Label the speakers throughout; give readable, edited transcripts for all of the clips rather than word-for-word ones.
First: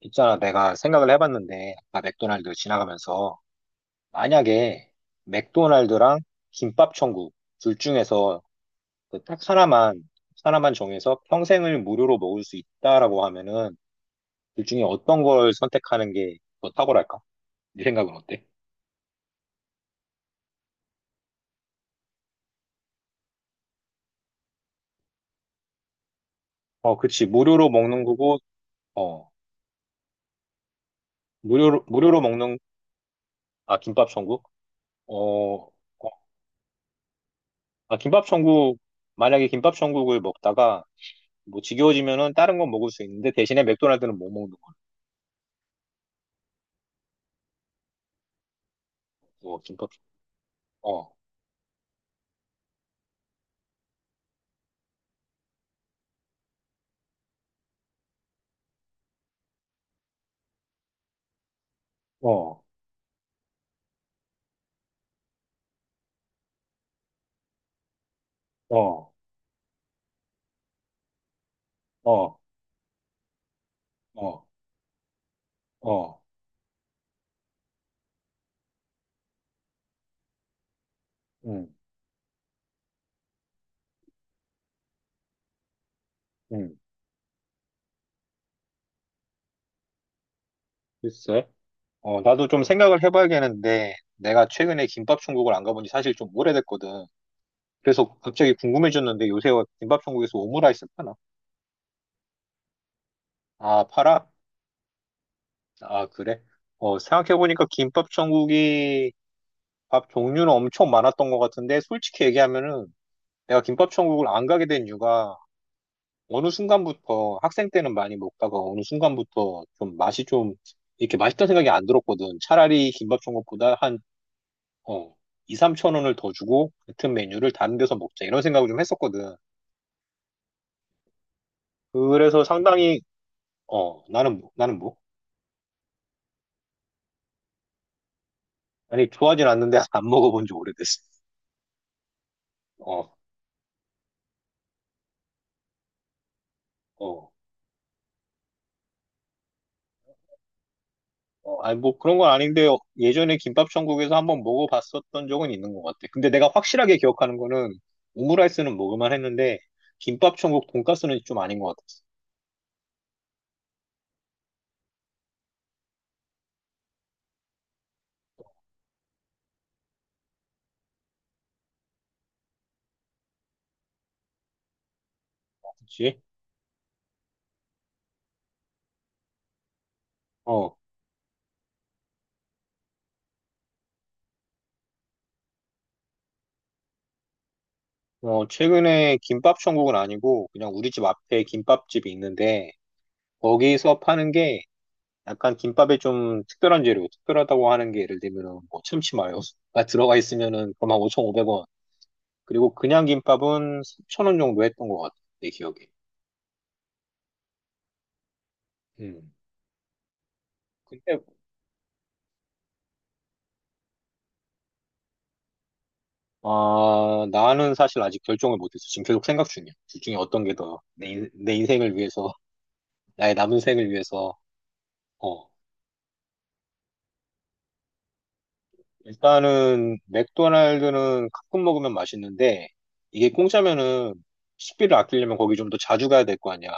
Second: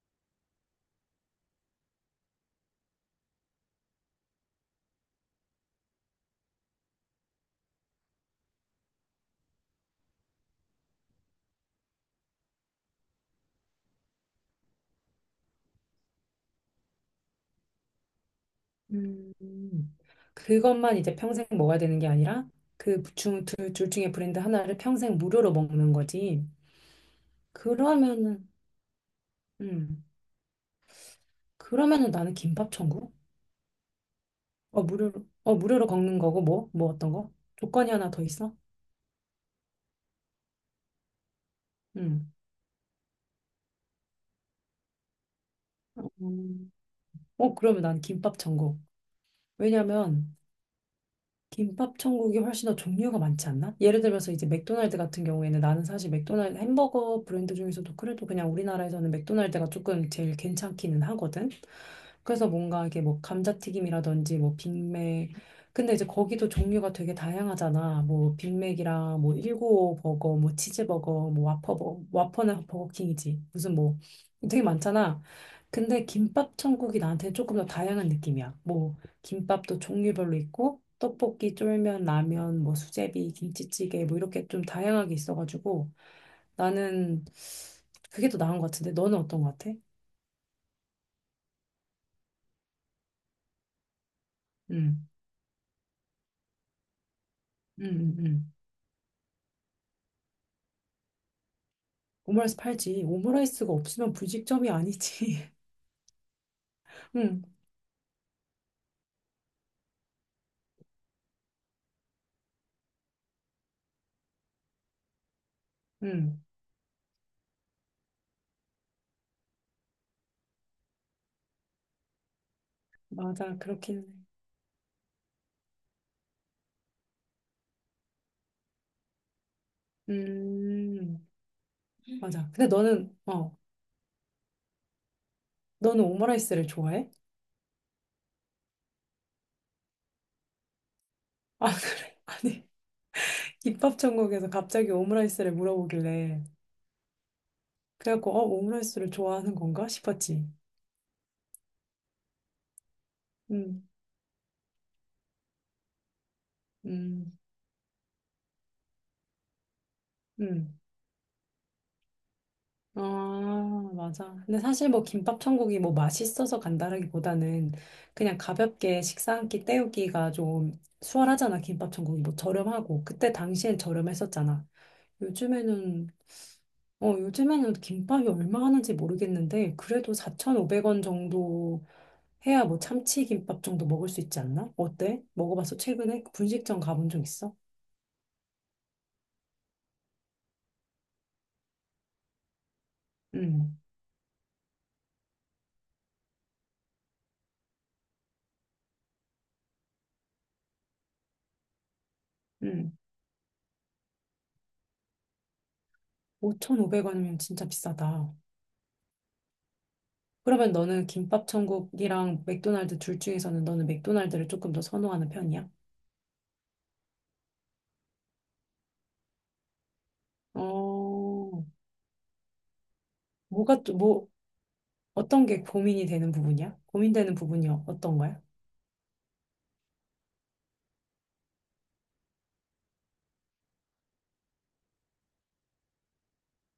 Speaker 1: 있잖아, 내가 생각을 해봤는데, 아까 맥도날드 지나가면서, 만약에 맥도날드랑 김밥천국 둘 중에서 그딱 하나만, 하나만 정해서 평생을 무료로 먹을 수 있다라고 하면은, 둘 중에 어떤 걸 선택하는 게 더 탁월할까? 네 생각은 어때?
Speaker 2: 음, 그것만 이제 평생 먹어야 되는 게 아니라 둘 중에 브랜드 하나를 평생 무료로 먹는 거지.
Speaker 1: 어, 그치. 무료로 먹는 거고,
Speaker 2: 그러면은,
Speaker 1: 어,
Speaker 2: 음,
Speaker 1: 무료로,
Speaker 2: 그러면은
Speaker 1: 무료로
Speaker 2: 나는
Speaker 1: 먹는,
Speaker 2: 김밥 천국?
Speaker 1: 아, 김밥천국?
Speaker 2: 어,
Speaker 1: 어,
Speaker 2: 무료로, 어,
Speaker 1: 어,
Speaker 2: 무료로 걷는 거고, 뭐? 뭐 어떤 거? 조건이
Speaker 1: 아,
Speaker 2: 하나 더 있어?
Speaker 1: 김밥천국, 만약에 김밥천국을 먹다가, 뭐
Speaker 2: 음.
Speaker 1: 지겨워지면은 다른 건 먹을 수 있는데 대신에 맥도날드는 못 먹는
Speaker 2: 음. 그러면 난 김밥 천국.
Speaker 1: 어, 김밥.
Speaker 2: 왜냐면
Speaker 1: 어,
Speaker 2: 김밥 천국이 훨씬 더 종류가 많지 않나? 예를 들어서 이제 맥도날드 같은 경우에는 나는 사실 맥도날드 햄버거 브랜드 중에서도 그래도 그냥 우리나라에서는 맥도날드가 조금 제일 괜찮기는 하거든. 그래서
Speaker 1: 어,
Speaker 2: 뭔가 이게 뭐 감자튀김이라든지 뭐 빅맥. 근데 이제 거기도 종류가 되게 다양하잖아. 뭐
Speaker 1: 어,
Speaker 2: 빅맥이랑 뭐 195 버거, 뭐 치즈버거, 뭐
Speaker 1: 어,
Speaker 2: 와퍼는 버거킹이지. 무슨 뭐
Speaker 1: 어,
Speaker 2: 되게 많잖아. 근데
Speaker 1: 어,
Speaker 2: 김밥 천국이 나한테 조금 더 다양한 느낌이야. 뭐 김밥도 종류별로 있고 떡볶이,
Speaker 1: 음,
Speaker 2: 쫄면, 라면, 뭐 수제비, 김치찌개 뭐 이렇게 좀 다양하게 있어가지고
Speaker 1: 음.
Speaker 2: 나는 그게 더 나은 것 같은데 너는 어떤 것 같아?
Speaker 1: 글쎄. 어, 나도 좀 생각을 해봐야겠는데, 내가 최근에
Speaker 2: 응,
Speaker 1: 김밥 천국을 안 가본 지 사실 좀 오래됐거든.
Speaker 2: 응,
Speaker 1: 그래서
Speaker 2: 응, 응.
Speaker 1: 갑자기 궁금해졌는데, 요새 김밥 천국에서 오므라이스 파나?
Speaker 2: 오므라이스 팔지. 오므라이스가
Speaker 1: 아,
Speaker 2: 없으면
Speaker 1: 팔아?
Speaker 2: 분식점이 아니지.
Speaker 1: 아, 그래? 어,
Speaker 2: 응,
Speaker 1: 생각해보니까 김밥 천국이 밥 종류는 엄청 많았던 것 같은데, 솔직히 얘기하면은, 내가 김밥 천국을 안 가게 된 이유가,
Speaker 2: 응,
Speaker 1: 어느 순간부터 학생 때는 많이 먹다가 어느 순간부터 좀 맛이 좀 이렇게 맛있다는 생각이 안 들었거든. 차라리 김밥
Speaker 2: 맞아.
Speaker 1: 천국보다
Speaker 2: 그렇긴
Speaker 1: 한
Speaker 2: 해.
Speaker 1: 어, 2, 3천 원을 더 주고 같은 메뉴를 다른 데서 먹자 이런 생각을 좀 했었거든.
Speaker 2: 음,
Speaker 1: 그래서
Speaker 2: 맞아. 근데
Speaker 1: 상당히
Speaker 2: 너는 어,
Speaker 1: 어 나는 뭐
Speaker 2: 너는 오므라이스를 좋아해?
Speaker 1: 아니 좋아하진 않는데 안 먹어본 지 오래됐어.
Speaker 2: 아, 그래? 아니.
Speaker 1: 어,
Speaker 2: 김밥 천국에서 갑자기 오므라이스를 물어보길래
Speaker 1: 어,
Speaker 2: 그래갖고 오므라이스를 좋아하는 건가 싶었지.
Speaker 1: 어, 아니 뭐 그런 건 아닌데 예전에 김밥
Speaker 2: 음,
Speaker 1: 천국에서 한번 먹어봤었던 적은 있는 것 같아. 근데 내가 확실하게 기억하는
Speaker 2: 음,
Speaker 1: 거는 오므라이스는 먹을만 했는데 김밥 천국
Speaker 2: 음.
Speaker 1: 돈가스는 좀 아닌 것 같아.
Speaker 2: 아, 맞아. 근데 사실 뭐 김밥 천국이 뭐 맛있어서 간다라기보다는 그냥 가볍게 식사 한 끼 때우기가 좀 수월하잖아. 김밥 천국이 뭐 저렴하고. 그때 당시엔 저렴했었잖아. 요즘에는,
Speaker 1: 그치?
Speaker 2: 요즘에는 김밥이 얼마 하는지 모르겠는데 그래도
Speaker 1: 어,
Speaker 2: 4,500원 정도 해야 뭐 참치 김밥 정도 먹을 수 있지 않나? 어때? 먹어봤어? 최근에 분식점 가본 적 있어?
Speaker 1: 어, 최근에 김밥 천국은 아니고 그냥 우리 집 앞에 김밥집이 있는데
Speaker 2: 응,
Speaker 1: 거기서 파는 게 약간 김밥에 좀 특별한 재료, 특별하다고 하는 게 예를 들면은 뭐 참치마요가 들어가 있으면은 그만 5,500원. 그리고
Speaker 2: 응.
Speaker 1: 그냥 김밥은 3,000원 정도 했던 것 같아, 내 기억에.
Speaker 2: 5,500원이면 진짜 비싸다.
Speaker 1: 음.
Speaker 2: 그러면 너는
Speaker 1: 근데
Speaker 2: 김밥 천국이랑 맥도날드 둘 중에서는 너는 맥도날드를 조금 더 선호하는 편이야?
Speaker 1: 아, 나는 사실 아직 결정을 못했어. 지금 계속 생각 중이야. 둘 중에 어떤 게 더 내
Speaker 2: 어,
Speaker 1: 인생을 위해서, 나의 남은
Speaker 2: 뭐가
Speaker 1: 생을
Speaker 2: 또, 뭐,
Speaker 1: 위해서
Speaker 2: 어떤
Speaker 1: 어.
Speaker 2: 게 고민이 되는 부분이야? 고민되는 부분이 어떤 거야?
Speaker 1: 일단은 맥도날드는 가끔 먹으면 맛있는데 이게 공짜면은 식비를 아끼려면 거기 좀 더 자주 가야 될 거 아니야.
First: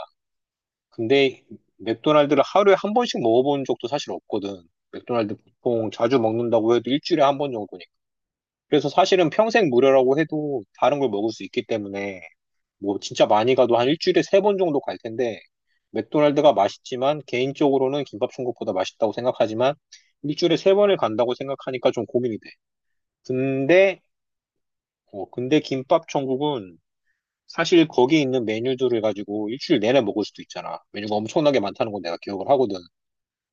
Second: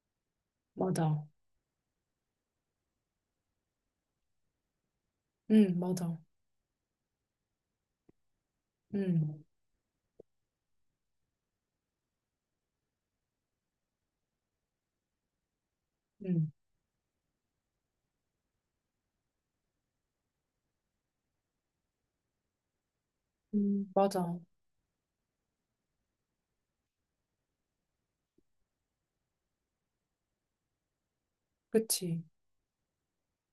Speaker 2: 맞아.
Speaker 1: 근데 맥도날드를 하루에 한 번씩 먹어본 적도 사실 없거든. 맥도날드
Speaker 2: 응,
Speaker 1: 보통
Speaker 2: 맞아.
Speaker 1: 자주 먹는다고 해도 일주일에 한 번 정도니까. 그래서 사실은
Speaker 2: 응,
Speaker 1: 평생 무료라고 해도 다른 걸 먹을 수 있기 때문에 뭐 진짜 많이 가도 한 일주일에 세 번 정도 갈 텐데
Speaker 2: 응,
Speaker 1: 맥도날드가 맛있지만 개인적으로는 김밥 천국보다 맛있다고 생각하지만 일주일에 세 번을 간다고 생각하니까 좀 고민이 돼. 근데
Speaker 2: 맞아.
Speaker 1: 어, 근데 김밥 천국은 사실 거기 있는 메뉴들을 가지고 일주일 내내 먹을 수도 있잖아. 메뉴가 엄청나게 많다는 건 내가
Speaker 2: 그치.
Speaker 1: 기억을 하거든.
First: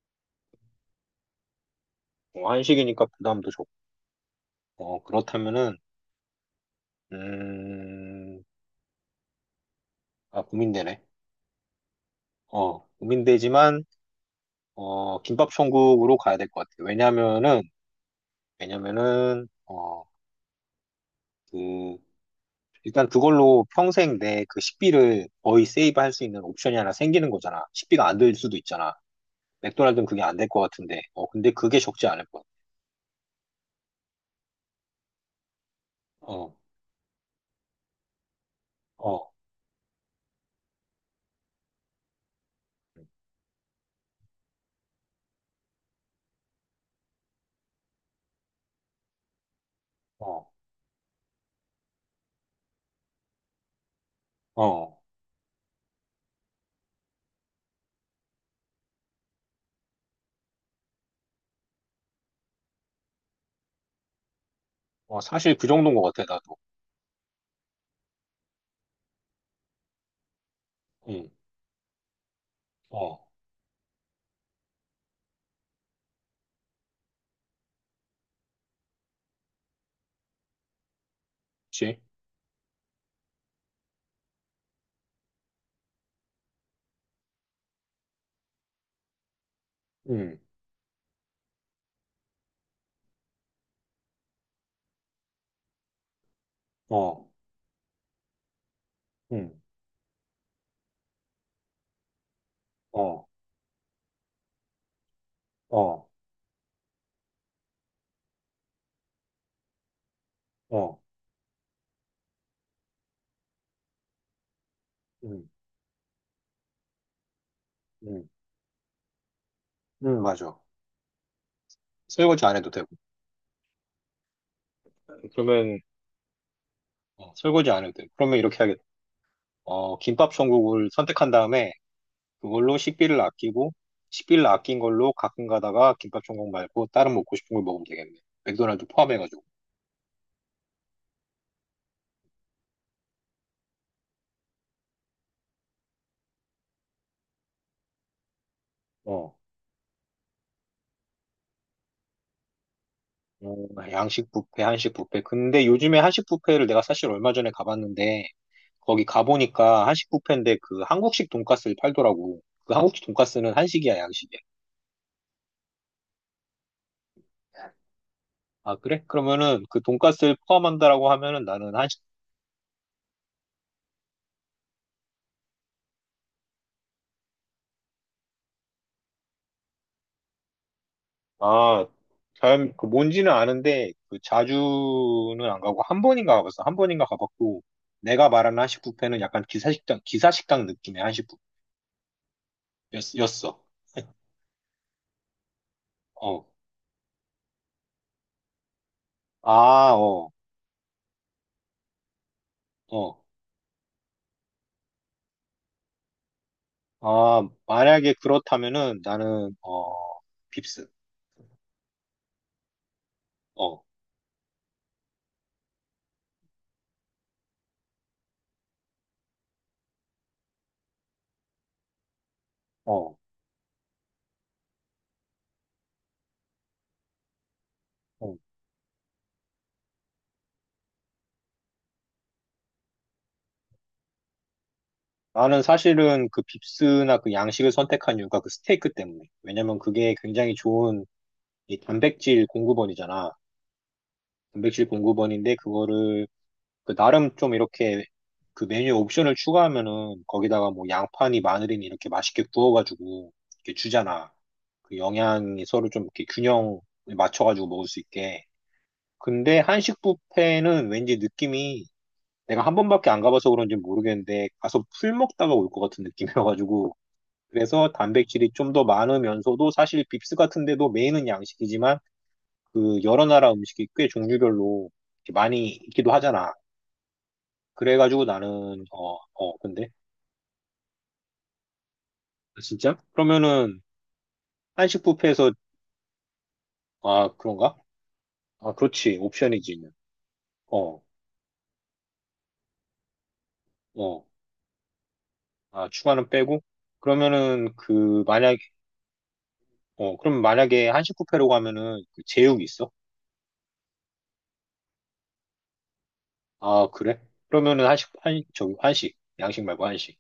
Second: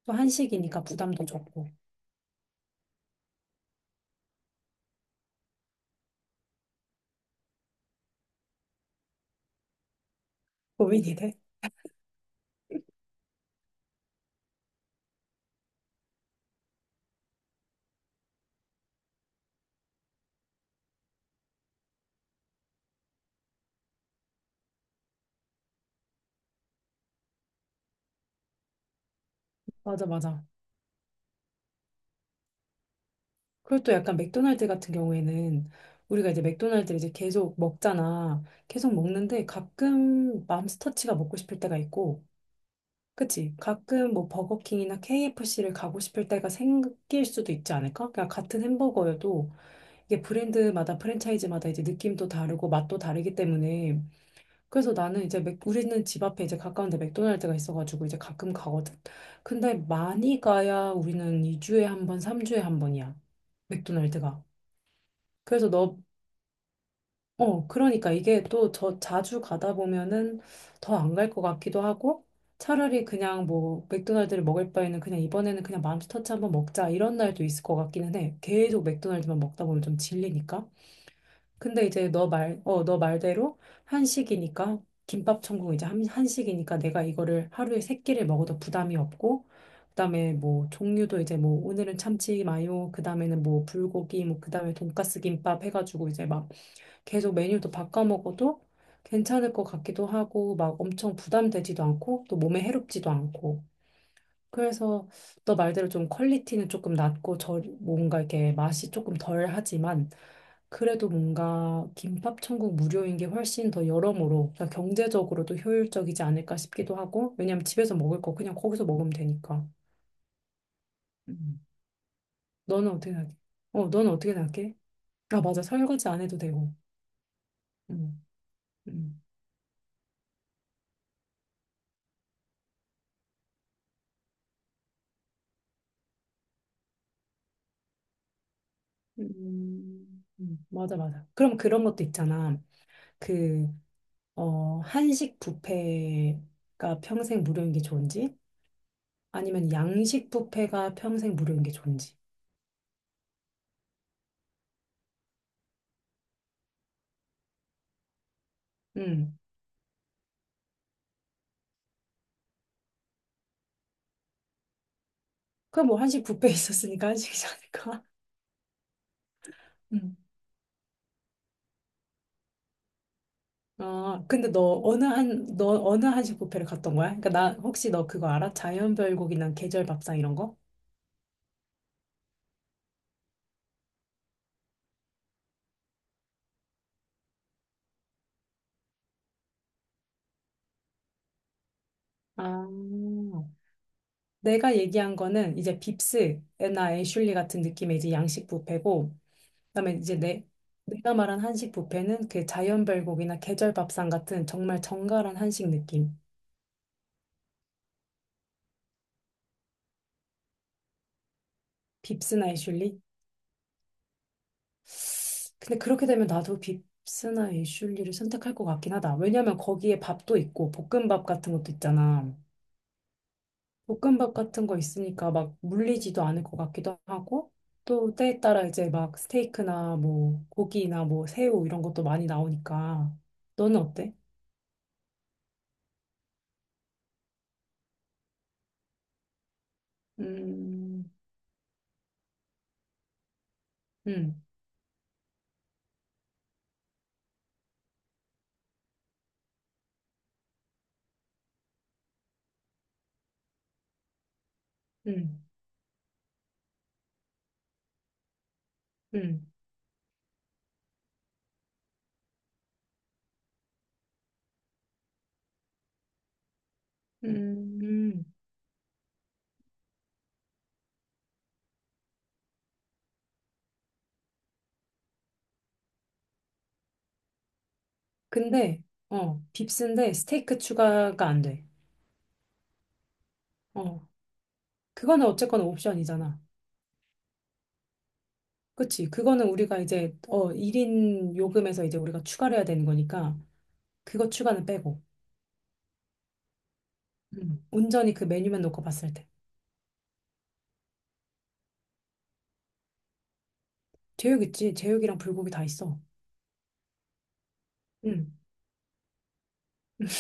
Speaker 2: 또 한식이니까 부담도 적고.
Speaker 1: 어, 한식이니까 부담도 적고. 어, 그렇다면은, 음, 아, 고민되네.
Speaker 2: 고민이 돼?
Speaker 1: 어, 고민되지만, 어, 김밥 천국으로 가야 될 것 같아. 왜냐면은, 왜냐면은, 어, 그, 일단 그걸로 평생 내 그 식비를 거의 세이브할 수 있는 옵션이 하나 생기는 거잖아. 식비가 안 들 수도 있잖아.
Speaker 2: 맞아,
Speaker 1: 맥도날드는 그게 안
Speaker 2: 맞아.
Speaker 1: 될 것 같은데. 어, 근데 그게 적지 않을 거야.
Speaker 2: 그리고 또 약간 맥도날드 같은 경우에는 우리가 이제
Speaker 1: 어.
Speaker 2: 맥도날드를 이제 계속 먹잖아. 계속
Speaker 1: 어,
Speaker 2: 먹는데 가끔 맘스터치가 먹고 싶을 때가 있고, 그치? 가끔 뭐 버거킹이나 KFC를 가고 싶을 때가 생길 수도 있지 않을까? 그냥 같은 햄버거여도 이게
Speaker 1: 어,
Speaker 2: 브랜드마다 프랜차이즈마다 이제 느낌도 다르고 맛도 다르기 때문에 그래서
Speaker 1: 어,
Speaker 2: 나는 이제 우리는 집 앞에 이제 가까운데 맥도날드가 있어가지고 이제 가끔 가거든. 근데 많이 가야 우리는 2주에 한 번, 3주에 한 번이야. 맥도날드가.
Speaker 1: 어, 사실 그
Speaker 2: 그래서
Speaker 1: 정도인 것 같아, 나도.
Speaker 2: 그러니까 이게 또 저 자주 가다 보면은 더 안 갈
Speaker 1: 응,
Speaker 2: 것 같기도 하고 차라리
Speaker 1: 어,
Speaker 2: 그냥 뭐 맥도날드를 먹을 바에는 그냥 이번에는 그냥 맘스터치 한번 먹자 이런 날도 있을 것 같기는 해. 계속 맥도날드만 먹다 보면 좀 질리니까. 근데
Speaker 1: 그치?
Speaker 2: 이제 너 말대로 한식이니까 김밥 천국 이제 한식이니까 내가 이거를 하루에 세 끼를 먹어도 부담이 없고 그다음에
Speaker 1: 응,
Speaker 2: 뭐 종류도 이제 뭐 오늘은 참치 마요 그다음에는 뭐 불고기 뭐 그다음에 돈까스 김밥 해가지고 이제 막
Speaker 1: 어,
Speaker 2: 계속 메뉴도 바꿔 먹어도 괜찮을
Speaker 1: 응,
Speaker 2: 것 같기도 하고, 막 엄청 부담되지도 않고, 또 몸에 해롭지도
Speaker 1: 어,
Speaker 2: 않고. 그래서 너 말대로
Speaker 1: 어,
Speaker 2: 좀 퀄리티는 조금 낮고, 저, 뭔가 이렇게 맛이 조금 덜 하지만,
Speaker 1: 어,
Speaker 2: 그래도 뭔가 김밥 천국 무료인 게 훨씬 더 여러모로, 그러니까
Speaker 1: 응,
Speaker 2: 경제적으로도 효율적이지 않을까 싶기도 하고, 왜냐면 집에서
Speaker 1: 응,
Speaker 2: 먹을
Speaker 1: 응,
Speaker 2: 거 그냥 거기서 먹으면 되니까.
Speaker 1: 응, 맞아.
Speaker 2: 음.
Speaker 1: 설거지 안 해도 되고.
Speaker 2: 너는 어떻게 생각해? 너는 어떻게 생각해? 아, 맞아.
Speaker 1: 그러면,
Speaker 2: 설거지 안 해도 되고.
Speaker 1: 어, 설거지 안 해도 되고.
Speaker 2: 음,
Speaker 1: 그러면 이렇게 하겠다.
Speaker 2: 음.
Speaker 1: 어, 김밥 천국을 선택한 다음에 그걸로 식비를 아끼고, 식비를 아낀 걸로 가끔 가다가 김밥 천국 말고 다른 먹고 싶은 걸 먹으면 되겠네. 맥도날드 포함해가지고.
Speaker 2: 맞아, 맞아. 그럼 그런 것도 있잖아. 그, 한식 뷔페가 평생 무료인 게 좋은지,
Speaker 1: 어.
Speaker 2: 아니면 양식 뷔페가 평생 무료인 게 좋은지.
Speaker 1: 어, 양식 뷔페, 한식 뷔페. 근데 요즘에 한식 뷔페를 내가 사실 얼마 전에 가봤는데, 거기
Speaker 2: 음.
Speaker 1: 가보니까 한식 뷔페인데 그 한국식 돈가스를 팔더라고. 그 한국식 돈가스는 한식이야, 양식이야?
Speaker 2: 그럼 뭐 한식 뷔페 있었으니까 한식이지 않을까?
Speaker 1: 아, 그래? 그러면은 그
Speaker 2: 음.
Speaker 1: 돈가스를 포함한다라고 하면은 나는 한식,
Speaker 2: 아, 근데 너 어느 한식 뷔페를 갔던 거야? 그러니까 나 혹시 너 그거 알아? 자연별곡이나 계절밥상 이런 거?
Speaker 1: 아, 잘, 그 뭔지는 아는데 그 자주는 안 가고 한 번인가 가봤어. 한 번인가 가봤고 내가 말하는 한식 뷔페는 약간 기사식당, 기사식당 느낌의 한식
Speaker 2: 아,
Speaker 1: 뷔페였어.
Speaker 2: 내가 얘기한 거는 이제
Speaker 1: 어.
Speaker 2: 빕스나 애슐리 같은 느낌의 이제 양식 뷔페고, 그다음에
Speaker 1: 아,
Speaker 2: 이제
Speaker 1: 어,
Speaker 2: 내 내가 말한 한식 뷔페는 그
Speaker 1: 어.
Speaker 2: 자연별곡이나 계절 밥상 같은 정말 정갈한 한식 느낌.
Speaker 1: 아, 만약에 그렇다면은 나는, 어, 빕스.
Speaker 2: 빕스나 애슐리?
Speaker 1: 어,
Speaker 2: 근데 그렇게 되면 나도 빕스나 애슐리를 선택할 것 같긴 하다. 왜냐면 거기에 밥도 있고 볶음밥 같은 것도 있잖아.
Speaker 1: 어.
Speaker 2: 볶음밥 같은 거 있으니까 막 물리지도 않을 것 같기도 하고 또
Speaker 1: 어.
Speaker 2: 때에 따라 이제 막 스테이크나 뭐 고기나 뭐 새우 이런 것도 많이 나오니까 너는 어때?
Speaker 1: 나는 사실은 그 빕스나 그 양식을 선택한 이유가 그 스테이크 때문에. 왜냐면 그게 굉장히 좋은
Speaker 2: 음,
Speaker 1: 이 단백질 공급원이잖아.
Speaker 2: 음,
Speaker 1: 단백질 공급원인데 그거를 그 나름 좀 이렇게 그 메뉴 옵션을 추가하면은 거기다가 뭐 양파니 마늘이니 이렇게 맛있게 구워가지고 이렇게 주잖아. 그
Speaker 2: 음,
Speaker 1: 영양이 서로 좀 이렇게 균형을 맞춰가지고 먹을 수 있게.
Speaker 2: 음.
Speaker 1: 근데 한식 뷔페는 왠지 느낌이 내가 한 번밖에 안 가봐서 그런지 모르겠는데 가서 풀 먹다가 올 것 같은 느낌이어가지고 그래서
Speaker 2: 음,
Speaker 1: 단백질이 좀 더 많으면서도 사실 빕스 같은 데도 메인은 양식이지만 그 여러 나라 음식이 꽤 종류별로 이렇게 많이 있기도 하잖아. 그래가지고
Speaker 2: 근데,
Speaker 1: 나는 어, 어, 근데
Speaker 2: 빕스인데 스테이크 추가가 안 돼.
Speaker 1: 아, 진짜? 그러면은
Speaker 2: 어,
Speaker 1: 한식
Speaker 2: 그거는
Speaker 1: 뷔페에서
Speaker 2: 어쨌거나 옵션이잖아.
Speaker 1: 아, 그런가? 아,
Speaker 2: 그치?
Speaker 1: 그렇지.
Speaker 2: 그거는 우리가
Speaker 1: 옵션이지.
Speaker 2: 이제,
Speaker 1: 어,
Speaker 2: 1인 요금에서 이제 우리가 추가를 해야 되는 거니까,
Speaker 1: 어.
Speaker 2: 그거 추가는 빼고.
Speaker 1: 아, 추가는 빼고 그러면은
Speaker 2: 온전히
Speaker 1: 그
Speaker 2: 그
Speaker 1: 만약에
Speaker 2: 메뉴만 놓고 봤을 때.
Speaker 1: 어, 그럼 만약에 한식 뷔페로 가면은 그 제육이 있어?
Speaker 2: 제육 있지? 제육이랑 불고기 다 있어.
Speaker 1: 아, 그래? 그러면은 한식
Speaker 2: 음,
Speaker 1: 한 저기 한식 양식 말고 한식.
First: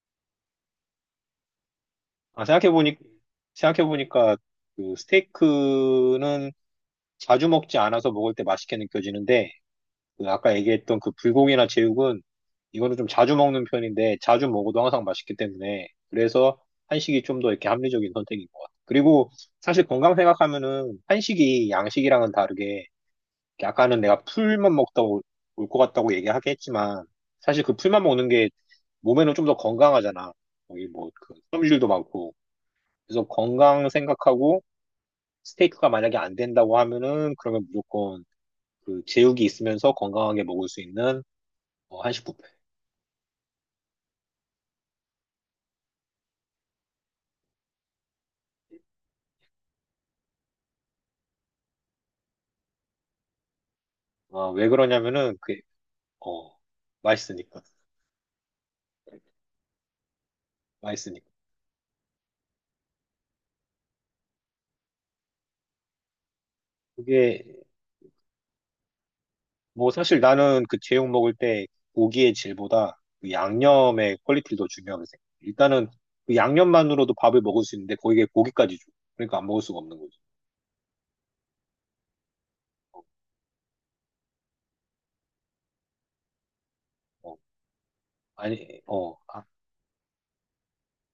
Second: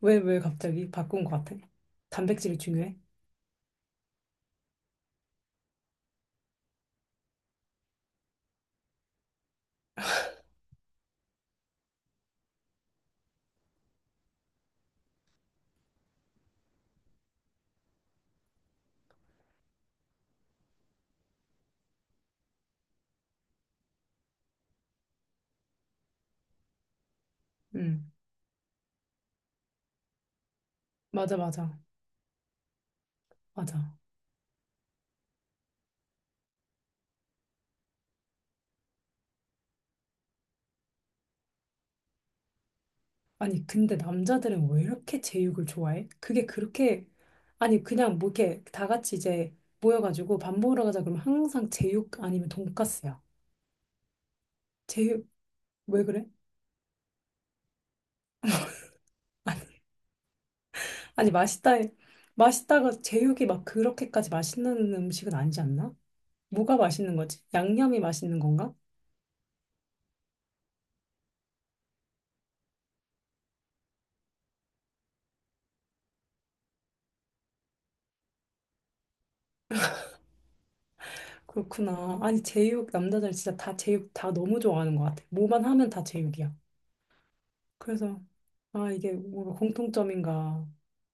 Speaker 2: 왜 갑자기 바꾼 것 같아?
Speaker 1: 아,
Speaker 2: 단백질이 중요해?
Speaker 1: 생각해보니까, 그, 스테이크는 자주 먹지 않아서 먹을 때 맛있게 느껴지는데, 그 아까 얘기했던 그 불고기나 제육은, 이거는 좀 자주 먹는 편인데, 자주 먹어도 항상 맛있기 때문에, 그래서 한식이 좀 더 이렇게 합리적인 선택인 것 같아. 그리고, 사실 건강 생각하면은, 한식이 양식이랑은 다르게, 아까는 내가 풀만 먹다 올 것 같다고 얘기하긴 했지만, 사실 그 풀만
Speaker 2: 음,
Speaker 1: 먹는 게 몸에는 좀 더 건강하잖아. 거기 뭐, 그
Speaker 2: 맞아, 맞아,
Speaker 1: 섬유질도 많고, 그래서 건강
Speaker 2: 맞아.
Speaker 1: 생각하고 스테이크가 만약에 안 된다고 하면은 그러면 무조건 그 제육이 있으면서 건강하게 먹을 수 있는 어, 한식 뷔페.
Speaker 2: 아니, 근데 남자들은 왜 이렇게 제육을 좋아해? 그게 그렇게, 아니, 그냥 뭐 이렇게 다 같이 이제 모여가지고 밥 먹으러 가자 그러면 항상 제육 아니면 돈까스야.
Speaker 1: 아, 왜
Speaker 2: 제육,
Speaker 1: 그러냐면은 그게
Speaker 2: 왜 그래?
Speaker 1: 어 맛있으니까 맛있으니까.
Speaker 2: 아니, 맛있다가 제육이 막 그렇게까지 맛있는 음식은 아니지 않나? 뭐가 맛있는 거지?
Speaker 1: 그게
Speaker 2: 양념이 맛있는 건가?
Speaker 1: 뭐 사실 나는 그 제육 먹을 때 고기의 질보다 그 양념의 퀄리티를 더 중요하게 생각해. 일단은 그 양념만으로도 밥을 먹을 수 있는데 거기에 고기까지 줘. 그러니까 안 먹을 수가 없는 거지.
Speaker 2: 그렇구나. 아니, 제육,
Speaker 1: 어,
Speaker 2: 남자들 진짜 다 제육 다 너무 좋아하는 것 같아. 뭐만 하면 다 제육이야.
Speaker 1: 어,
Speaker 2: 그래서,
Speaker 1: 아니,
Speaker 2: 아, 이게
Speaker 1: 어, 아,
Speaker 2: 뭔가 공통점인가?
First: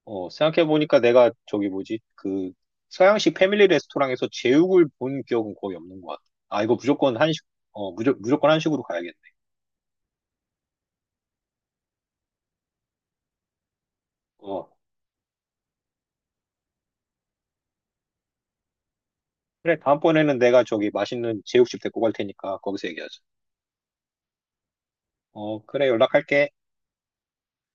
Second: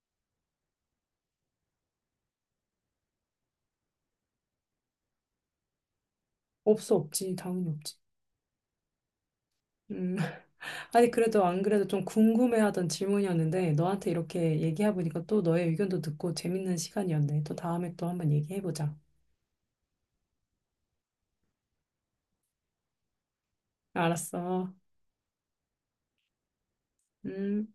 Speaker 1: 어, 생각해보니까 내가 저기 뭐지? 그 서양식 패밀리 레스토랑에서 제육을 본 기억은 거의 없는 것 같아. 아, 이거
Speaker 2: 없어,
Speaker 1: 무조건
Speaker 2: 없지.
Speaker 1: 한식,
Speaker 2: 당연히
Speaker 1: 어,
Speaker 2: 없지.
Speaker 1: 무조건 한식으로 가야겠네.
Speaker 2: 음. 아니, 그래도 안 그래도 좀 궁금해하던 질문이었는데, 너한테 이렇게
Speaker 1: 어,
Speaker 2: 얘기해보니까 또 너의 의견도 듣고 재밌는 시간이었네. 또 다음에 또 한번 얘기해보자.
Speaker 1: 그래. 다음번에는 내가 저기 맛있는 제육집 데리고 갈 테니까 거기서 얘기하자.
Speaker 2: 알았어.
Speaker 1: 어, 그래. 연락할게.
Speaker 2: 음.